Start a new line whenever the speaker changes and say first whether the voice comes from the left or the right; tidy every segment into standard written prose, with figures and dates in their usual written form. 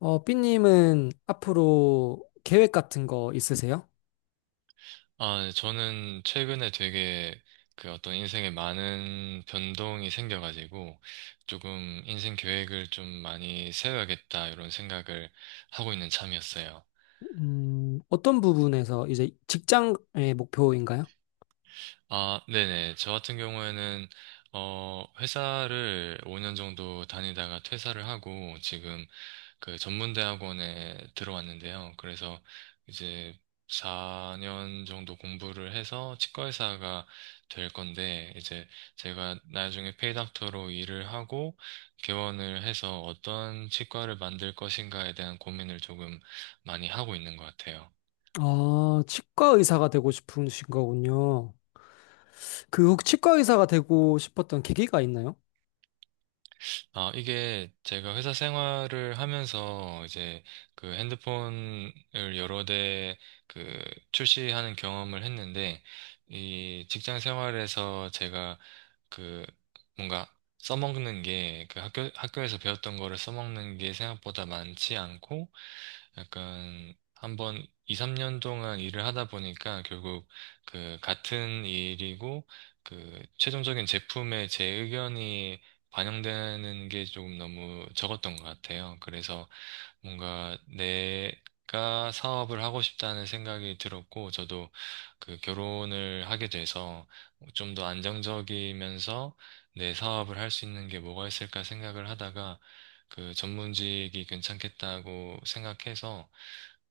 left: 삐님은 앞으로 계획 같은 거 있으세요?
right: 아, 네, 저는 최근에 되게 그 어떤 인생에 많은 변동이 생겨가지고 조금 인생 계획을 좀 많이 세워야겠다 이런 생각을 하고 있는 참이었어요.
left: 어떤 부분에서 이제 직장의 목표인가요?
right: 아, 네네. 저 같은 경우에는 어, 회사를 5년 정도 다니다가 퇴사를 하고 지금 그 전문대학원에 들어왔는데요. 그래서 이제 4년 정도 공부를 해서 치과의사가 될 건데, 이제 제가 나중에 페이닥터로 일을 하고 개원을 해서 어떤 치과를 만들 것인가에 대한 고민을 조금 많이 하고 있는 것 같아요.
left: 아, 치과 의사가 되고 싶으신 거군요. 그혹 치과 의사가 되고 싶었던 계기가 있나요?
right: 아, 이게 제가 회사 생활을 하면서 이제 그 핸드폰을 여러 대 그 출시하는 경험을 했는데, 이 직장 생활에서 제가 그 뭔가 써먹는 게 그 학교에서 배웠던 거를 써먹는 게 생각보다 많지 않고, 약간 한번 2, 3년 동안 일을 하다 보니까 결국 그 같은 일이고 그 최종적인 제품에 제 의견이 반영되는 게 조금 너무 적었던 것 같아요. 그래서 뭔가 내가 사업을 하고 싶다는 생각이 들었고, 저도 그 결혼을 하게 돼서 좀 더 안정적이면서 내 사업을 할 수 있는 게 뭐가 있을까 생각을 하다가 그 전문직이 괜찮겠다고 생각해서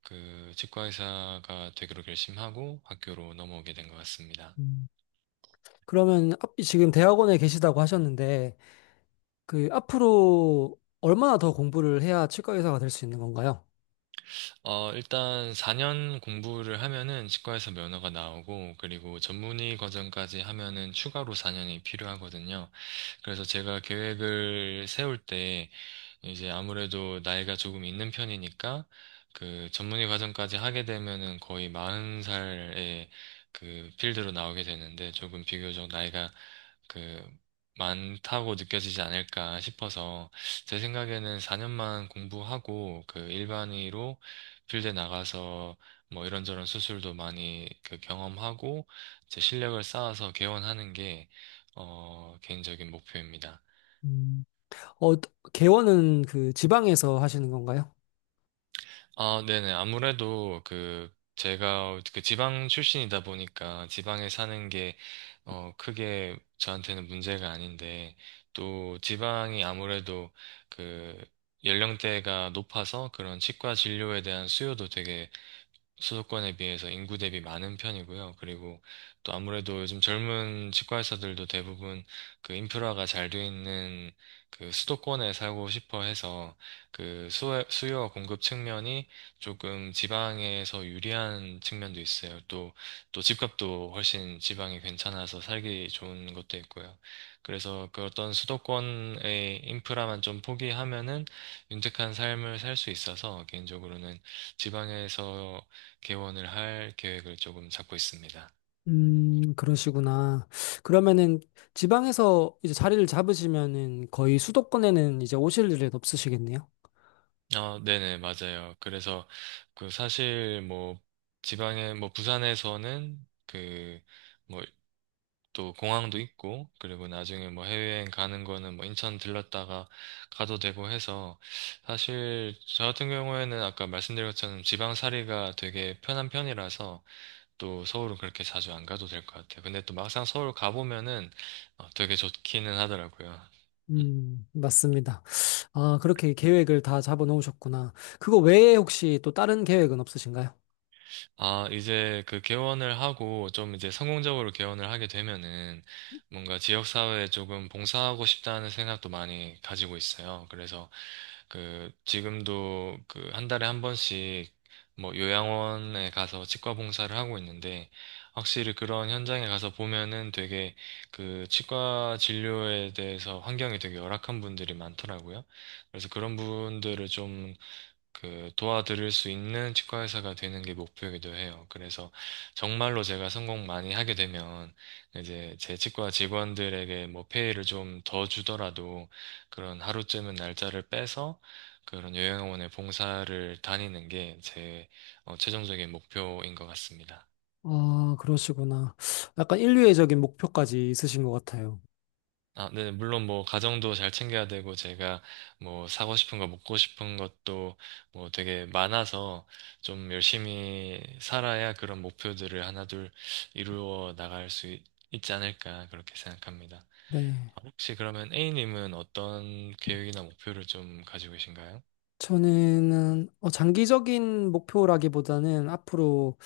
right: 그 치과 의사가 되기로 결심하고 학교로 넘어오게 된 것 같습니다.
left: 음, 그러면 지금 대학원에 계시다고 하셨는데 그 앞으로 얼마나 더 공부를 해야 치과 의사가 될 수 있는 건가요?
right: 어, 일단 4년 공부를 하면은 치과에서 면허가 나오고, 그리고 전문의 과정까지 하면은 추가로 4년이 필요하거든요. 그래서 제가 계획을 세울 때 이제 아무래도 나이가 조금 있는 편이니까, 그 전문의 과정까지 하게 되면은 거의 40살에 그 필드로 나오게 되는데 조금 비교적 나이가 그 많다고 느껴지지 않을까 싶어서, 제 생각에는 4년만 공부하고 그 일반의로 필드에 나가서 뭐 이런저런 수술도 많이 그 경험하고 제 실력을 쌓아서 개원하는 게 어, 개인적인 목표입니다.
left: 음. 어, 개원은 그 지방에서 하시는 건가요?
right: 아, 네네. 아무래도 그 제가 그 지방 출신이다 보니까 지방에 사는 게 어, 크게 저한테는 문제가 아닌데, 또 지방이 아무래도 그 연령대가 높아서 그런 치과 진료에 대한 수요도 되게 수도권에 비해서 인구 대비 많은 편이고요. 그리고 또 아무래도 요즘 젊은 치과 의사들도 대부분 그 인프라가 잘 돼 있는 그 수도권에 살고 싶어 해서, 그 수요와 공급 측면이 조금 지방에서 유리한 측면도 있어요. 또, 또 집값도 훨씬 지방이 괜찮아서 살기 좋은 것도 있고요. 그래서 그 어떤 수도권의 인프라만 좀 포기하면은 윤택한 삶을 살 수 있어서, 개인적으로는 지방에서 개원을 할 계획을 조금 잡고 있습니다.
left: 그러시구나. 그러면은 지방에서 이제 자리를 잡으시면은 거의 수도권에는 이제 오실 일은 없으시겠네요.
right: 어, 네네, 맞아요. 그래서 그 사실 뭐 지방에 뭐 부산에서는 그 뭐 또 공항도 있고, 그리고 나중에 뭐 해외여행 가는 거는 뭐 인천 들렀다가 가도 되고 해서, 사실 저 같은 경우에는 아까 말씀드린 것처럼 지방살이가 되게 편한 편이라서 또 서울은 그렇게 자주 안 가도 될 것 같아요. 근데 또 막상 서울 가보면은 어, 되게 좋기는 하더라고요.
left: 맞습니다. 아, 그렇게 계획을 다 잡아 놓으셨구나. 그거 외에 혹시 또 다른 계획은 없으신가요?
right: 아, 이제 그 개원을 하고 좀 이제 성공적으로 개원을 하게 되면은, 뭔가 지역사회에 조금 봉사하고 싶다는 생각도 많이 가지고 있어요. 그래서 그 지금도 그 한 달에 한 번씩 뭐 요양원에 가서 치과 봉사를 하고 있는데, 확실히 그런 현장에 가서 보면은 되게 그 치과 진료에 대해서 환경이 되게 열악한 분들이 많더라고요. 그래서 그런 분들을 좀 그 도와드릴 수 있는 치과 의사가 되는 게 목표이기도 해요. 그래서 정말로 제가 성공 많이 하게 되면 이제 제 치과 직원들에게 뭐 페이를 좀 더 주더라도 그런 하루쯤은 날짜를 빼서 그런 요양원의 봉사를 다니는 게제 어, 최종적인 목표인 것 같습니다.
left: 아, 그러시구나. 약간 인류애적인 목표까지 있으신 것 같아요.
right: 아, 네, 물론 뭐 가정도 잘 챙겨야 되고 제가 뭐 사고 싶은 거 먹고 싶은 것도 뭐 되게 많아서 좀 열심히 살아야 그런 목표들을 하나둘 이루어 나갈 수 있, 지 않을까 그렇게 생각합니다.
left: 네.
right: 아, 혹시 그러면 A님은 어떤 계획이나 목표를 좀 가지고 계신가요?
left: 저는 장기적인 목표라기보다는 앞으로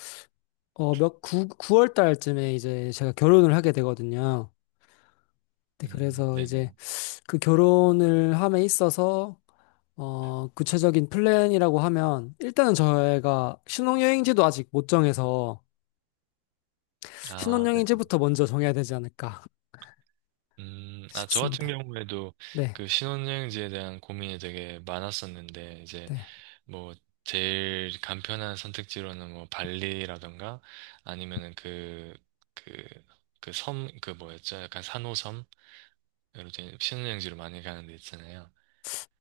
left: 구월 달쯤에 이제 제가 결혼을 하게 되거든요. 네, 그래서
right: 네네.
left: 이제 그 결혼을 함에 있어서 구체적인 플랜이라고 하면 일단은 저희가 신혼여행지도 아직 못 정해서
right: 아, 네.
left: 신혼여행지부터 먼저 정해야 되지 않을까
right: 아, 저 같은
left: 싶습니다.
right: 경우에도
left: 네,
right: 그 신혼여행지에 대한 고민이 되게 많았었는데, 이제
left: 네.
right: 뭐 제일 간편한 선택지로는 뭐 발리라던가 아니면은 그 그 그 섬 그 뭐였죠? 약간 산호섬, 이런 데 신혼여행지로 많이 가는 데 있잖아요.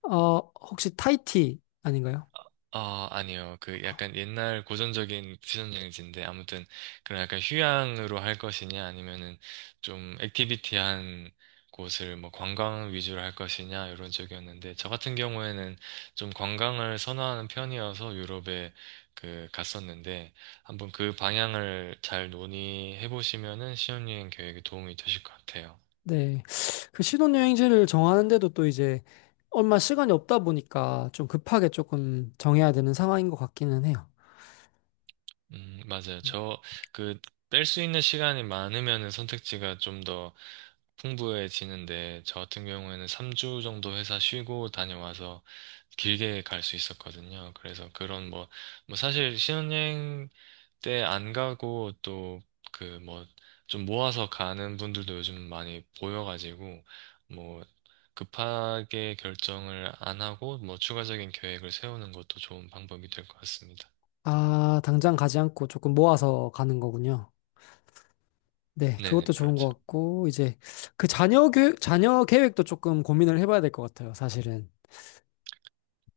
left: 어, 혹시 타이티 아닌가요?
right: 아, 아니요. 그 약간 옛날 고전적인 퓨전 여행지인데, 아무튼 그런 약간 휴양으로 할 것이냐 아니면은 좀 액티비티한 곳을 뭐 관광 위주로 할 것이냐 이런 쪽이었는데, 저 같은 경우에는 좀 관광을 선호하는 편이어서 유럽에 그 갔었는데, 한번 그 방향을 잘 논의해 보시면은 신혼여행 계획에 도움이 되실 것 같아요.
left: 네. 그 신혼여행지를 정하는데도 또 이제 얼마 시간이 없다 보니까 좀 급하게 조금 정해야 되는 상황인 것 같기는 해요.
right: 맞아요. 저, 그, 뺄 수 있는 시간이 많으면 선택지가 좀 더 풍부해지는데, 저 같은 경우에는 3주 정도 회사 쉬고 다녀와서 길게 갈 수 있었거든요. 그래서 그런 뭐, 뭐 사실 신혼여행 때 안 가고 또 그 뭐, 좀 모아서 가는 분들도 요즘 많이 보여가지고, 뭐, 급하게 결정을 안 하고, 뭐, 추가적인 계획을 세우는 것도 좋은 방법이 될 것 같습니다.
left: 아, 당장 가지 않고 조금 모아서 가는 거군요. 네, 그것도
right: 네네,
left: 좋은 것
right: 그렇죠.
left: 같고, 이제 그 자녀 계획도 조금 고민을 해봐야 될 것 같아요, 사실은.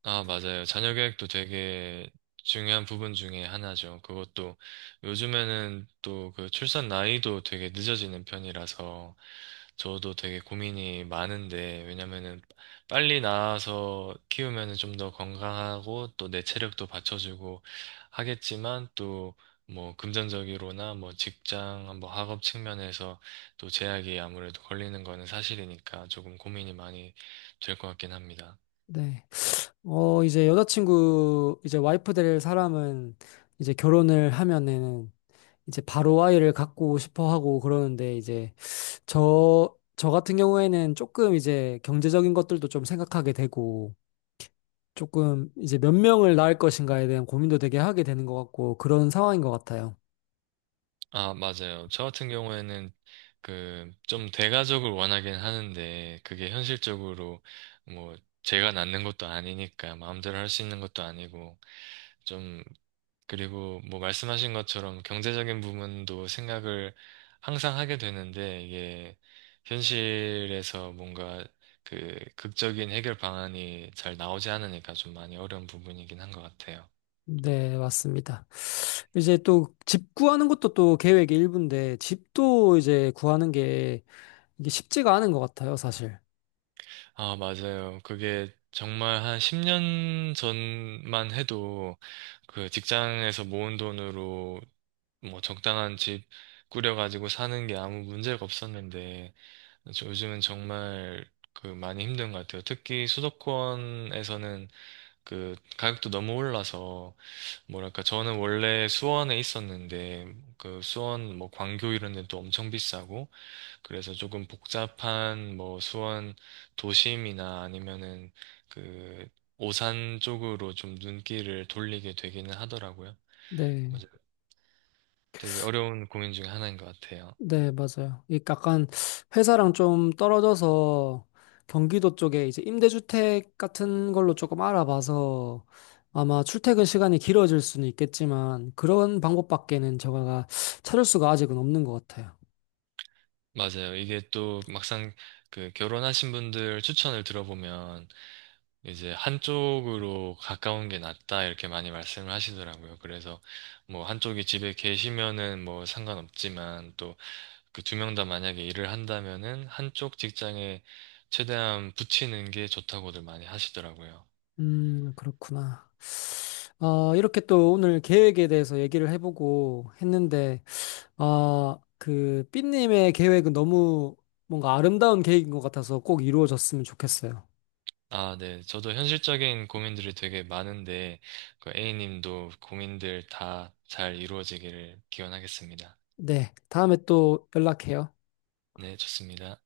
right: 아, 맞아요. 자녀 교육도 되게 중요한 부분 중에 하나죠. 그것도 요즘에는 또 그 출산 나이도 되게 늦어지는 편이라서 저도 되게 고민이 많은데, 왜냐면은 빨리 낳아서 키우면은 좀 더 건강하고 또 내 체력도 받쳐주고 하겠지만, 또 뭐 금전적으로나 뭐 직장 뭐 학업 측면에서 또 제약이 아무래도 걸리는 거는 사실이니까 조금 고민이 많이 될 것 같긴 합니다.
left: 네. 이제 여자친구, 이제 와이프 될 사람은 이제 결혼을 하면은 이제 바로 아이를 갖고 싶어 하고 그러는데 이제 저 같은 경우에는 조금 이제 경제적인 것들도 좀 생각하게 되고 조금 이제 몇 명을 낳을 것인가에 대한 고민도 되게 하게 되는 것 같고 그런 상황인 것 같아요.
right: 아, 맞아요. 저 같은 경우에는 그 좀 대가족을 원하긴 하는데, 그게 현실적으로 뭐 제가 낳는 것도 아니니까 마음대로 할 수 있는 것도 아니고, 좀, 그리고 뭐 말씀하신 것처럼 경제적인 부분도 생각을 항상 하게 되는데, 이게 현실에서 뭔가 그 극적인 해결 방안이 잘 나오지 않으니까 좀 많이 어려운 부분이긴 한 것 같아요.
left: 네, 맞습니다. 이제 또 집 구하는 것도 또 계획의 일부인데 집도 이제 구하는 게 이게 쉽지가 않은 것 같아요, 사실.
right: 아, 맞아요. 그게 정말 한 10년 전만 해도 그 직장에서 모은 돈으로 뭐 적당한 집 꾸려가지고 사는 게 아무 문제가 없었는데, 저- 요즘은 정말 그 많이 힘든 것 같아요. 특히 수도권에서는 그 가격도 너무 올라서, 뭐랄까 저는 원래 수원에 있었는데 그 수원 뭐 광교 이런 데도 엄청 비싸고, 그래서 조금 복잡한 뭐 수원 도심이나 아니면은 그 오산 쪽으로 좀 눈길을 돌리게 되기는 하더라고요.
left: 네,
right: 맞아요. 되게 어려운 고민 중에 하나인 것 같아요.
left: 네, 맞아요. 이 약간 회사랑 좀 떨어져서 경기도 쪽에 이제 임대주택 같은 걸로 조금 알아봐서 아마 출퇴근 시간이 길어질 수는 있겠지만 그런 방법밖에는 제가 찾을 수가 아직은 없는 것 같아요.
right: 맞아요. 이게 또 막상 그 결혼하신 분들 추천을 들어보면, 이제 한쪽으로 가까운 게 낫다 이렇게 많이 말씀을 하시더라고요. 그래서 뭐 한쪽이 집에 계시면은 뭐 상관없지만, 그 두 명 다 만약에 일을 한다면은 한쪽 직장에 최대한 붙이는 게 좋다고들 많이 하시더라고요.
left: 그렇구나. 아, 이렇게 또 오늘 계획에 대해서 얘기를 해보고 했는데 아, 그 삐님의 계획은 너무 뭔가 아름다운 계획인 것 같아서 꼭 이루어졌으면 좋겠어요.
right: 아, 네. 저도 현실적인 고민들이 되게 많은데, 그 A님도 고민들 다 잘 이루어지기를 기원하겠습니다.
left: 네, 다음에 또 연락해요.
right: 네, 좋습니다.